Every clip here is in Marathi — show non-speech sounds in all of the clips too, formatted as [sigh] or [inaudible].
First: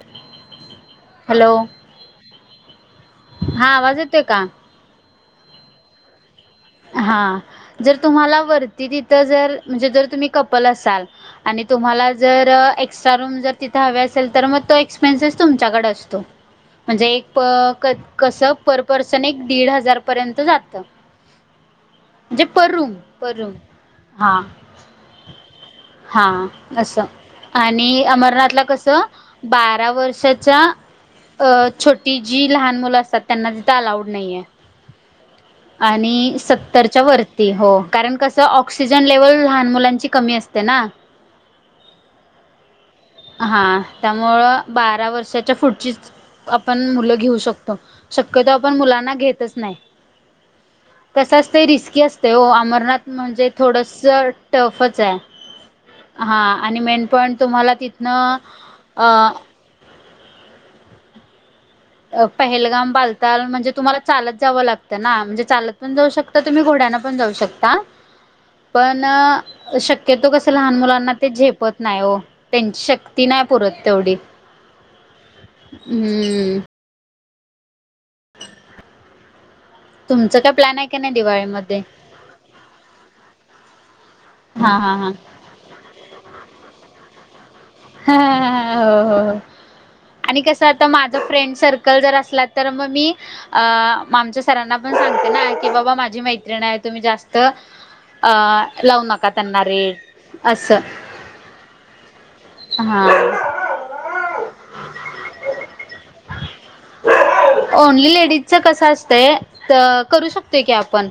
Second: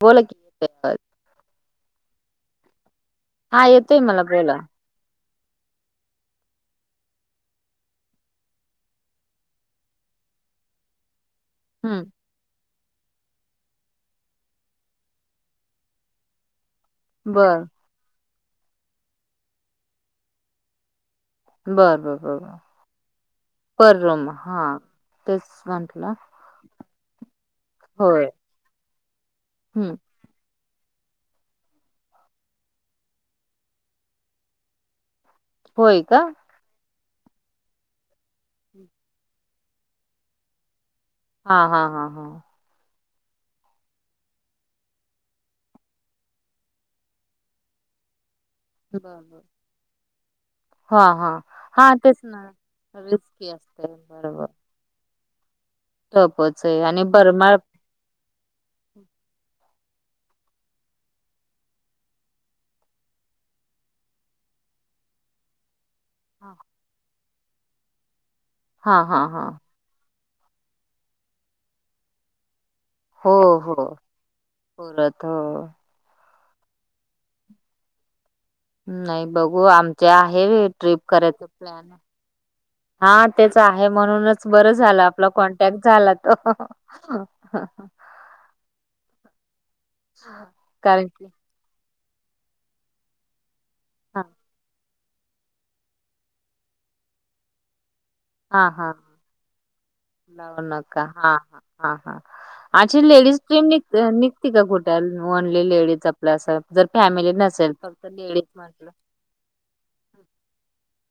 बोला की. हॅलो. हा येतोय मला बोला. हा जर तुम्हाला वरती तिथं जर म्हणजे जर तुम्ही कपल असाल आणि हम्म तुम्हाला जर एक्स्ट्रा रूम जर तिथ हवी असेल तर मग तो एक्सपेन्सेस तुमच्याकडे असतो. म्हणजे एक बर प कसं पर पर्सन एक दीड हजार पर्यंत जातं. बरं बर बर म्हणजे बर. Per room per room per room हा. तेच म्हंटलं हा असं. आणि होय अमरनाथला कसं बारा हम्म वर्षाच्या अ छोटी जी लहान मुलं असतात त्यांना तिथं अलाउड नाहीय. होय का आणि सत्तरच्या वरती हो कारण कस ऑक्सिजन लेवल लहान मुलांची कमी असते ना? हा हा हा हा. हा त्यामुळं बारा वर्षाच्या पुढचीच आपण मुलं घेऊ शकतो. शक्यतो आपण बर मुलांना बर घेतच नाही. हा. हा कस असतय हा रिस्की तेच असतय ना ओ अमरनाथ म्हणजे रिस्की असते थोडंसं बरोबर टफच आहे. हा टपच आणि आहे मेन पॉईंट बरमाळ तुम्हाला तिथनं अ पहलगाम बालताल म्हणजे तुम्हाला चालत जावं लागतं ना म्हणजे चालत पण जाऊ शकता तुम्ही घोड्यान पण जाऊ शकता. हा पण हा हा शक्यतो कस लहान मुलांना ते झेपत नाही ओ त्यांची शक्य हो हो परत हो. हम्. नाही बघू आमची तुमचं आहे काय ही प्लॅन आहे का ट्रिप नाही करायच दिवाळीमध्ये प्लॅन. हा तेच आहे म्हणूनच बरं हा हा झालं हा आपलं कॉन -न्टॅक्ट झाला तो ह. हहह हो हो आणि कसं आता कारण की माझं फ्रेंड सर्क कल जर असला तर मग मी अ हा आमच्या सरांना पण सांगते ना की बाबा माझी मैत्रीण आहे तुम्ही जास्त अ हा हा लावू नका त्यांना रेट लावू असं नका हा हा. हा हा अशी हा लेडीज ट्रीम निघ निघते का कुठ ओनली लेडीज आपल अस जर फॅमिली नसेल फक्त लेडीज म्हटलं त करू शकतोय की आपण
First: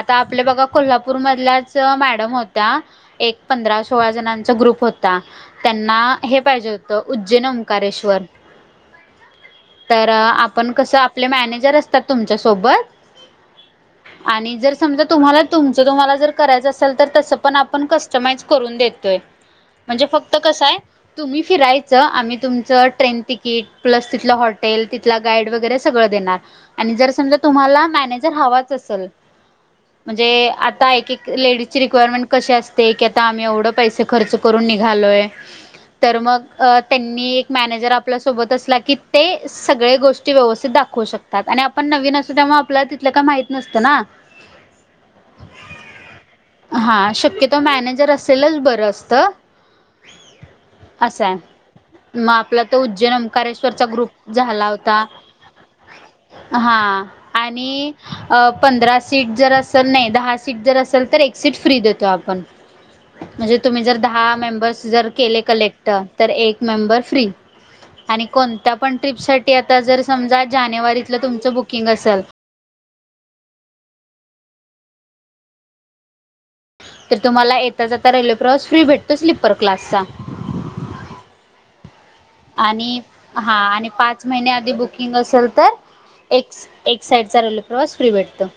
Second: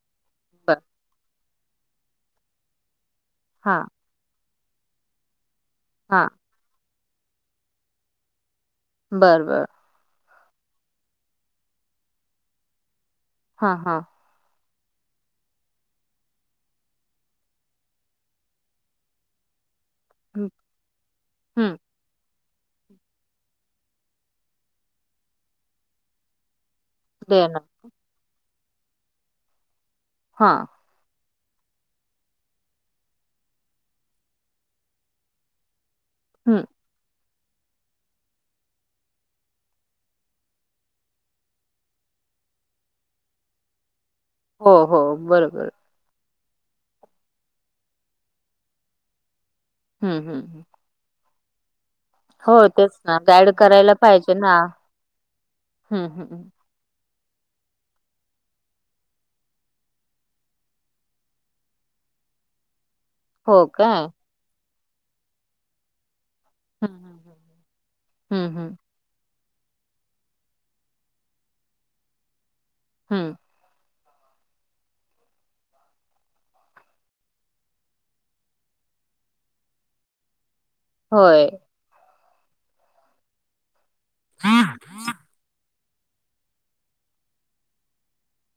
आता आपल्या बघा बर कोल्हापूरमधल्याच मॅडम होत्या एक हा पंधरा सोळा जणांचा ग्रुप होत ता त्यांना हा हे पाहिजे होतं उज्जैन ओकारेश्वर बरं बर तर आपण कसं आपले मॅनेजर असतात तुमच्या सोबत हा, हा. आणि जर समजा तुम्हाला, तुमच तुम्हाला जर करायचं असेल तर तसं पण आपण कस्टमाइज करून देतोय. [unintelligible] म्हणजे फक्त कसंय आहे, तुम्ही हम्म फिरायचं आम्ही तुमचं ट्रेन तिकीट प्लस तिथलं हॉ तेल तिथला गाईड वगैरे सगळं देणार आणि जर समजा दे ना तुम्हाला मॅनेज हवाच असल. म्हणजे हा आता एक- एक लेडीज ची रिक्वायरमेंट कशी असते की आता आम्ही एवढं पैसे खर्च करून निघालोय. तर मग, हम्म त्यांनी एक मॅनेजर आपल्या सोबत असला की ते सगळे गोष्टी व्यवस्थित दाखवू शकतात आणि आपण नवीन असतो त्यामुळे आपल्याला तिथलं काय माहित नसतं ना. हो, हो. बरोबर. हा, शक्यतो मॅनेजर असेलच बरं असतं. हम् हम्म हम असं हाय, मग आपला तर तेच ना उज्जैन गाईड ओकारेश्वरचा करायला ग्रुप पाहिजे ना झाला होता. हम्म हम्म हा आणि पंधरा सीट जर असल, नाही दहा सीट जर असेल तर एक सीट फ्री देतो आपण. [unintelligible] म्हणजे तुम्ही जर काय दहा मेंबर्स जर केले कलेक्ट तर एक हम्म मेंबर फ्री आणि हम्म कोणता हम्म पण ट्रिप साठी आता जर समजा जानेवारीतलं तुमचं बुकिंग असल ह.. ते तुम्हाला येता-जाता रेल्वे प्रवास फ्री भेटतो स्लीपर क्लासचा होय. आणि हा, आणि पाच महिने आधी बुकिंग असेल तर एक, एक साईड चालेला प्रवास फ्री भेटतो.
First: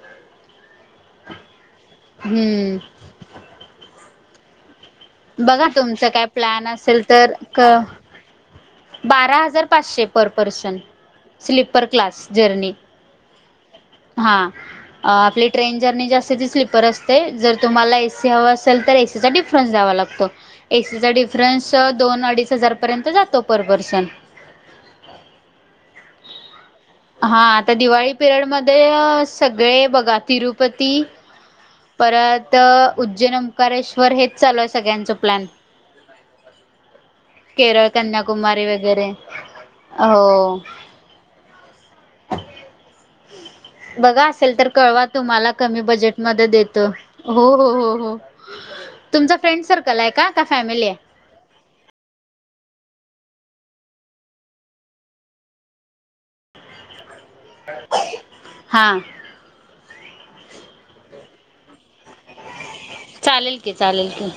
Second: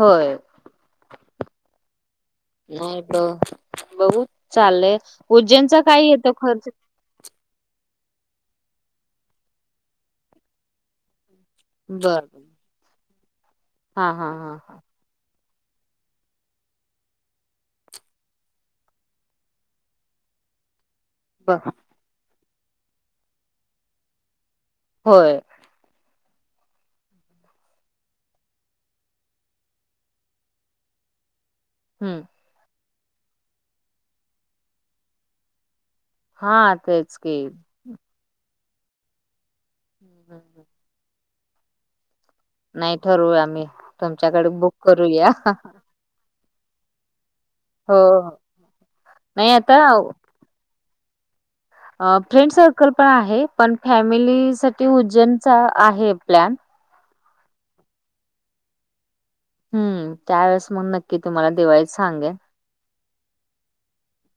होय. हम्म नाहीत हो. बघू, चाललंय. बघा उज्जैनचा तुमचं काय येतो खर्च प्लॅन असेल तर, क बारा हजार पाचशे, पर पर्सन स्लीपर क्लास बर जरर्नी, हा आपली ट्रेन जर्नी जास्त दिसली, परत ते जर तुम्हाला ए, सी हवं असेल तर ए, सीचा डिफरन्स द्यावा लागतो. ए, सीचा ब डिफरन्स दोन अडीच -हजार पर्यंत जातो पर पर्सन होय. हा आता दिवाळी पिरियड मध्ये सगळे बघा, तिरुपती हम्म परत उज्जैन, ओकारेश्वर हेच चालू आहे सगळ्यांचं प्लॅन हा, तेच की केरळ कन्याकुमारी वगैरे. आ, हो नाही ठेव बघा असेल तर, कळवा तुम्हाला कमी बजेट मध्ये देतो, हो, हो, हो, हो तुमचा नाही फ्रेंड आता सर्कल आहे का? का फॅमिली हाय? फ्रेंड सर्कल पण आहे, पण फॅमिली साठी उज्जैनचा आहे प्लॅन. हा. हम्, त्यावेेळेस मग नक्की तुम्हाला दिवाळीत सांगेन. चालेल की, चालेल की.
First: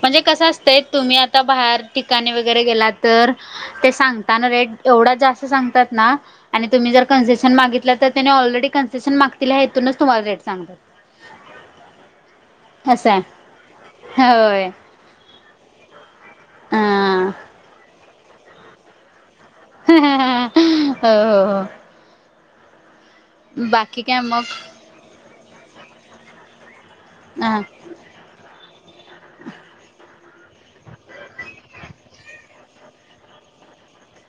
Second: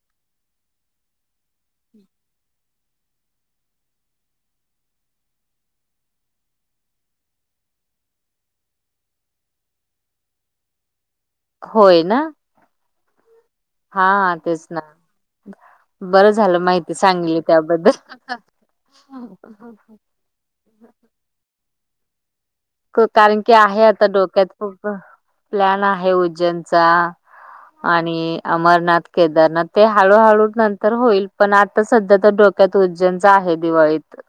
म्हणजे कसं असतंय, तुम्ही आता बाहेर ठिकाणी वगैरे गेला तर ते सांगताना रेट एवढा जास्त सांगतात ना आणि तुम्ही जर कन्सेशन मागितलं तर त्याने ऑलरेडी कन्सेशन मागतील ह्या हेतून तुम्हाला रेट सांगतात. होय ना? असाय. हा तेच ना बरं झालं माहिती हा सांगली त्याबद्दल. [unintelligible] हो हो हो. कारण की आहे बाकी आता काय मग? डोक्यात खूप प्लॅन आहे उज्जैनचा. [unintelligible] आणि अमरनाथ केदारनाथ ते हळूहळू नंतर होईल पण आता सध्या तर डो त्यात उज्जैनचा आहे दिवाळीत.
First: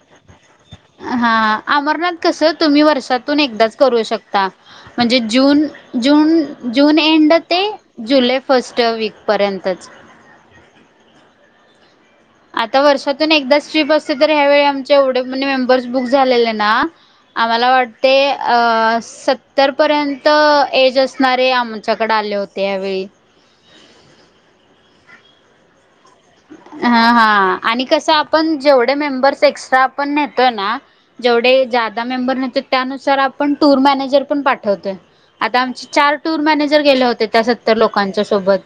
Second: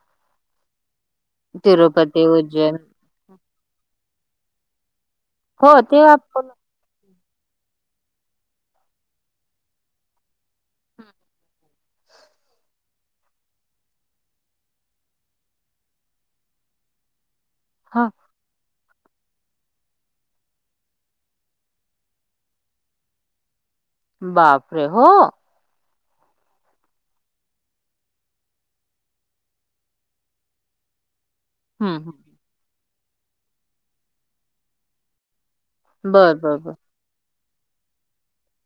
हा अमरनाथ तिरुपती, कस उज्जैन तुम्ही वर्षातून एकदाच करू शकता. म्हणजे जून हो ते जून आपण जून एंड ते जुलै फस्ट वीक पर्यंतच. आता वर्षातून एकदाच ट्रिप असते तर ह्यावेेळी आमचे एवढे मेंबर्स बुक झालेले ना. आम्हाला ह वाटते अ स त्तरपर्यंत एज असणारे आमच्याकडे आले होते यावेळी. बापरे हो? हा हा आणि कसं आपण जेवढे मेंबर्स एक्स्ट्रा आपण नेतोय ना जेवढे हम्म ज्यादा हम्म मेंबर होत्यात त्या नुसार आपण टूर मॅनेजर पण पाठवतोय आता आमची चार बर टूर बर बर. मॅनेजर गेले होते त्या सत्तर लोकांच्या सोबत.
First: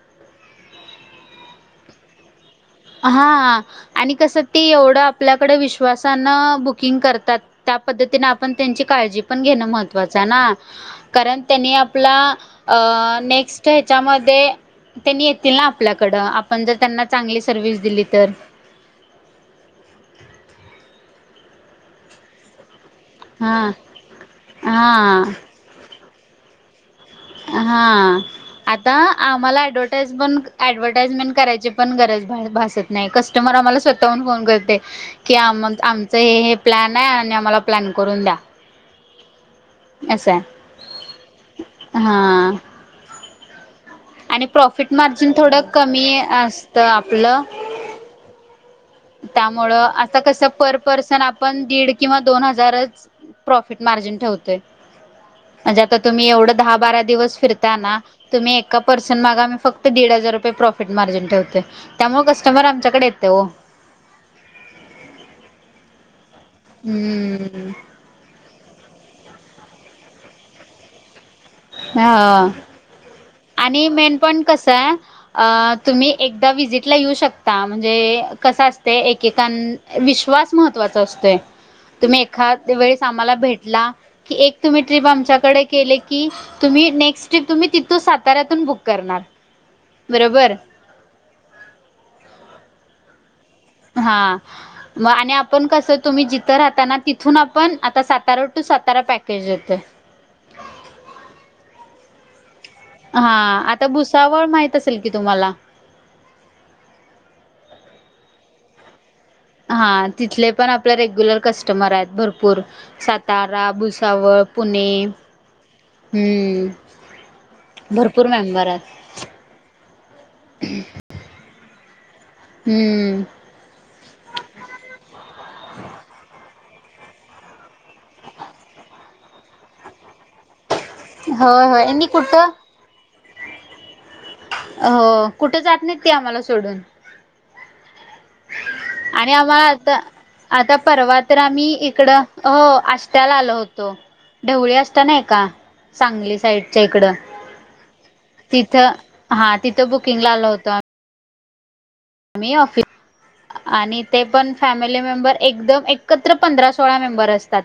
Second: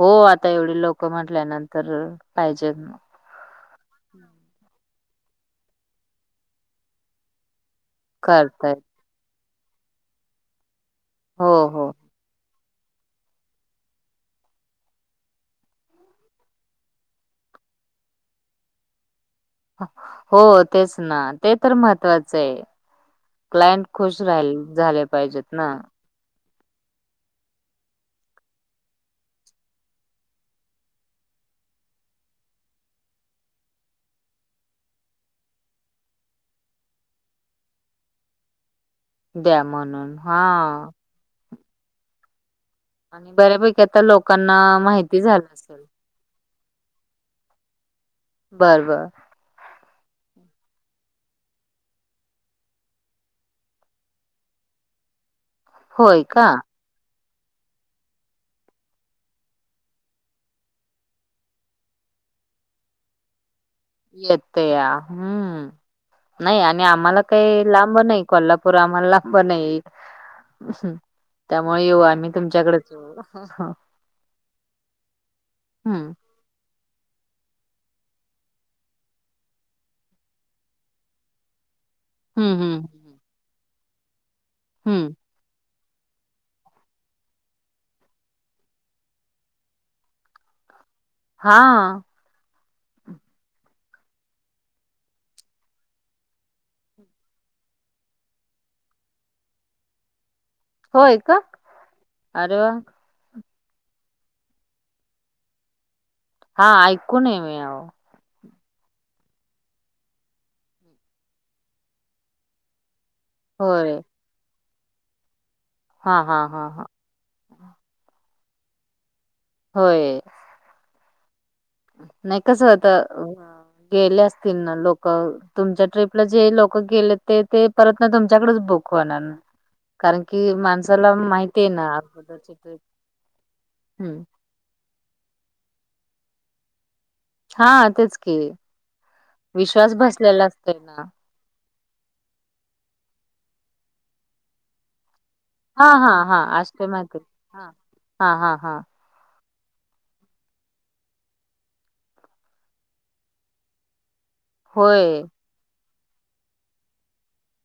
हो आता एवढी लोक म्हटल्यानंतर पाहिजेत ना. हां आणि कसं ती एवढं आपल्याकडे विश्वासानं बुकिंग करतात. त्या पद्धतीन आपण करतायत. त्यांची काळजी पण घेणं महत्त्वाचं आहे ना. कारण हो त्यांनी हो आपला अ नेक्स्ट हच्यामध्ये त्यांनी येतील ना आपल्याकड आपण जर त्यांना चांगली सर्विस दिली तर. हो तेच ना ते तर महत्वाचय. हा क्लायंट खुश राहिल झाले हा पाहिजेत ना. हा. आता आम्हाला ॲडवटाईज पन ॲडवटाईजमेंट करायची पण गरज भासत नाय कस्टमर आम्हाला स्वतःहून फोन करते. कि आ-आमचं हे हे प्लॅन आहे आणि आम्हाला प्लॅन करून द्या. द्या म्हणून असं हा. आहे हा. आणि बऱ्यापैकी आ आणि प्रॉफिट मार्जिन थोडं कमी असतं आपलं. बर बर. त्यामुळं आता कसं पर पर्सन आपण दीड किंवा दोन हजारच प्रॉफिट मार्जिन ठेवतोय म्हणजे आता होय तुम्ही का? एवढं दहा बारा दिवस फिरता ना तुम्ही एका पर्सन माग आम्ही फक्त दीड हजार रुपये प्रॉफिट मार्जिन ठेवतोय. त्यामुळ कस्टमर आमच्याकडे येतय ओ. येतया हम्म नाई आणि आम्हाला काय हम्म लांब नाय. कोल्हापूर आम्हाला पणये. हा आणि मेन पॉइंट कसय अ- तुम्ही हं. एक एकदा विजिटला येऊ शकता म्हणजे कस असते एकेकां विश्वास महत्त्वाचा असतोय तुम्ही हं, एखाद हं, वेळेस आम्हाला भेटला की एक तुम्ही ट्रिप हं. आमच्याकडे केली कि तुम्ही नेक्स्ट ट्रिप तुम्ही तिथून साताऱ्यातून बुक करणार बरोबर हा. हा. मग आणि आपण कसं तुम्ही जिथं राहताना तिथून आपण आता सातारा टू सातारा पॅकेज देतोय होय का अरे वा. हा आता भुसावळ माहित असेल की तुम्हाला? हा ऐकून आहे मी आहो. हा तिथले पण आपले रेग्युलर कस्टमर आहेत भरपूर सातारा, होय. भुसावळ पुणे हा हा हा हम्म हा. भरपूर मेंबर आहेत. होय. ह् नाही कस आता अम हम्म गेले असतील ना लोक तुमच्या ट्रिपला जे लोक गेले ते ते परत ना तुमच्याकडेच बुक होणार कारण कि माणसाला माहिती होय आहे ना होय मी आपल कुठं सगळ, हम्म हो कुठे चाललीत ते आम्हाला सोडून हा तेच की आणि आम्हाला विश्वास आता बसलेला आता असतोय ना परवा तर आम्ही इकडं हो अष्ट्याला आलो होतो ढवळ्या अष्ट नाही का हा हा हा सांगली साईडच्या आष्टे इकड, माहिती हा हा हा हा तिथं हा तिथं बुकिंग ला आलो होतो आम्ही ही ऑफि आणि ते पण फॅमिली होय मेंबर एकदम एकत्र पंधरा सोळा मेंबर असतात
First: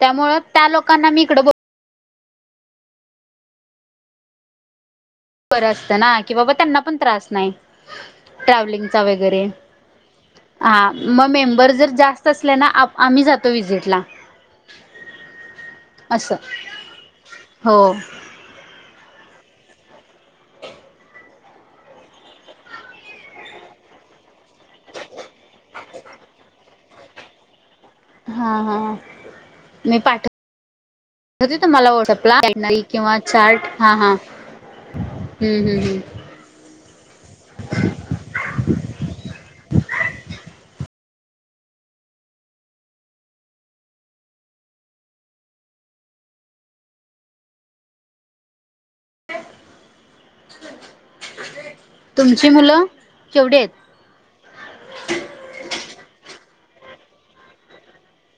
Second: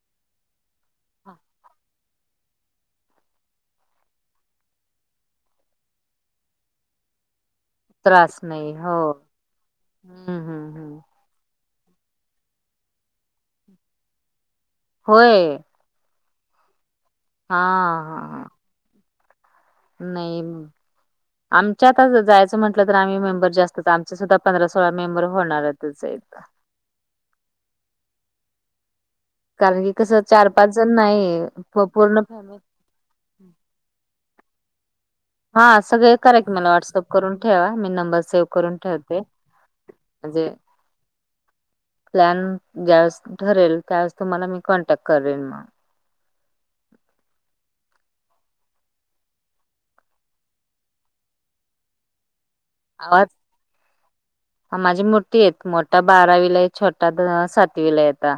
त्यामुळे त्या लोकांना मी इकड बोल बरं असतं ना कि बाबा त्यांना पण त्रास नाही त्रास नाही हो ट्रॅव्हलिंगचा वगैरे हम्म हम्म हा हम्म मग मेंबर जर जास्त असले ना आ आम्ही जातो विजिटला होय. असं. हा हो हा. हा नाही आमच्या आता जायचं म्हटलं तर आम्ही मेंबर जास्तच आमच सुद्धा पंधरा सोळा मेंबर होणारच आहे आता. हा हा. कारण की मी कसं पाठवते चार पाच जण नाही प तुम्हाला पूर्ण व्हॉट्सअपला कॅटनरी किंवा चार्ट हां हां. हा सगळे करा की मला व्हॉट्सअप करून ठेवा मी नंबर सेव्ह करून ठेवते म्हणजे प्लॅन ज्यावेळेस ठरेल त्यावेळेस तुम्हाला मी कॉन्टॅक्ट करेन मग तुमची मुलं आहात केवढी आहेत माझी मोठी आहेत मोठा बारावीला आहे, छोटा सातवीला आहे आता.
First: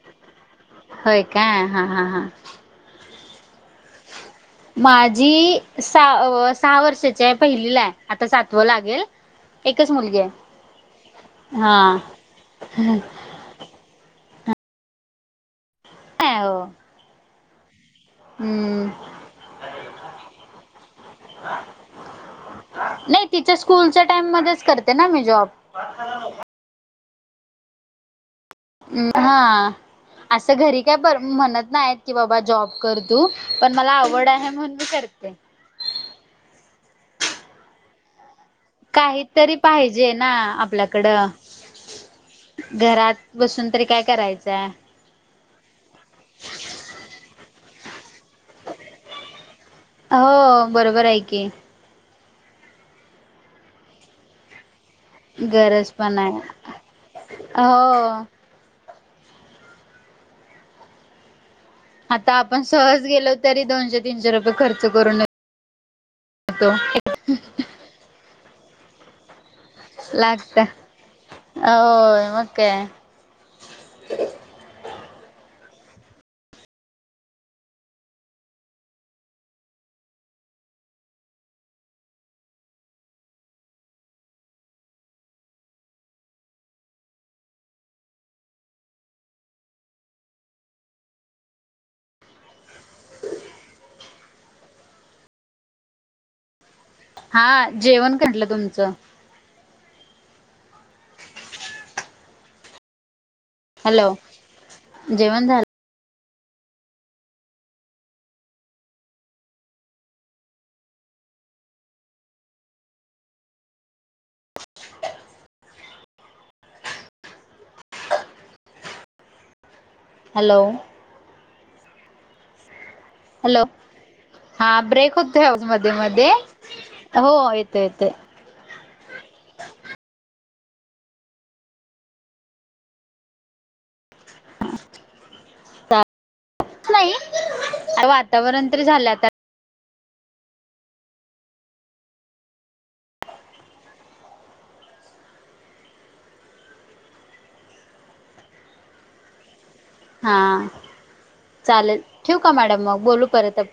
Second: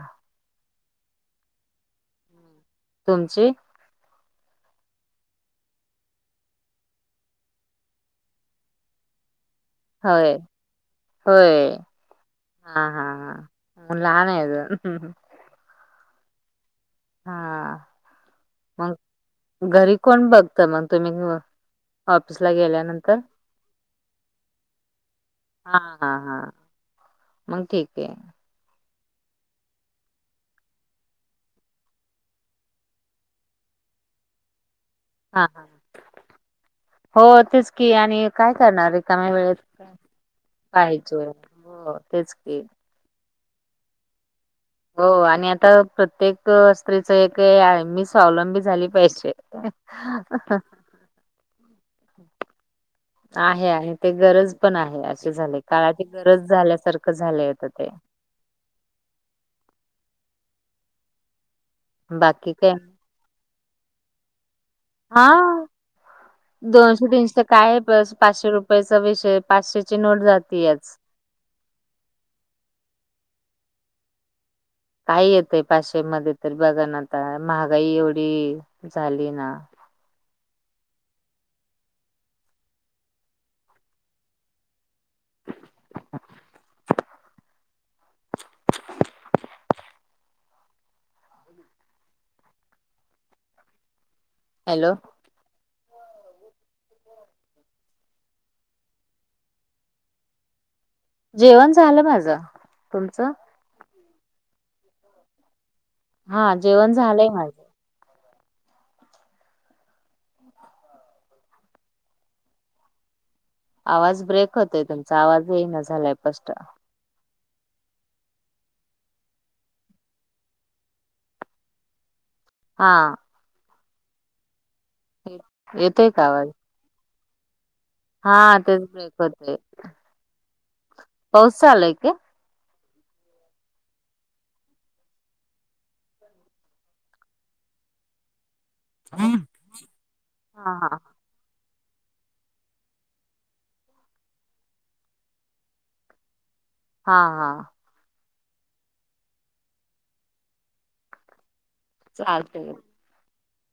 होय का हा हा हा. तुमची? माझी स सहा वर्षाची आहे पहिलीला आहे आता सातव लागेल. एकच मुलगी आहे. होय होय हा. हा हा हा. मग लहान आहे अजून. हा हा ॲव. हा मग घरी कोण बघत मग तुम्ही ऑफिसला गेल्यानंतर नाही तिच्या स्कूलच्या टाइम मध्येच करते ना मी जॉब. हा हा हा मग ठीक आहे. हम् हा. अस घरी काय म्हणत नाही की बाबा जॉब कर तू पण मला आवड आहे म्हणून मी करते. हा हो तेच की आणि काय करणार काही रिकाम्या तरी वेळेत पाहिजे ना आपल्याकड पाहिजे. हो तेच की घरात. बसून तरी काय करायचय. हो आणि आता प्रत्येक स्त्रीच एक आहे मी स्वावलबी झाली पाहिजे. हो बरोबर आहे की, आहे आहे ते गरज पण आहे असे झालय गरज काळाची पण आहे गरज झाल्यासारख झालय आता ते. हो. आता बाकी आपण काय सहज गेलो तरी दोनशे तीनशे रुपये खर्च करून ये हा. दोनशे- तीनशे काय आहे बस पाचशे रुपयांचा विषय पाचशेची नोट लागत जातीयच. होय, मग काय? काही येतय पाचशे मध्ये तर बघा ना आता महागाई एवढी झाली ना. हॅलो. हा जेवण करल तुमच.? जेवण झाल माझ. तुमच? हॅलो. जेवण झाल? हा जेवण झालय माझ. आवाज ब्रेक होतोय तुमचा आवाज येईना झालाय स्पष्ट. हॅलो. हा हॅलो हा ब्रेक होतोय अहो मध्ये येतोय का मध्ये आवाज हो येतोय येतोय. हा तेच ब्रेक होतोय. पाऊस चालूय काय? [inaudible] येत नाही वातावरण तर झालय आता. हा हा हा हा हा चालेल. ठेवू का चालतंय मॅडम? मग बोलू परत आप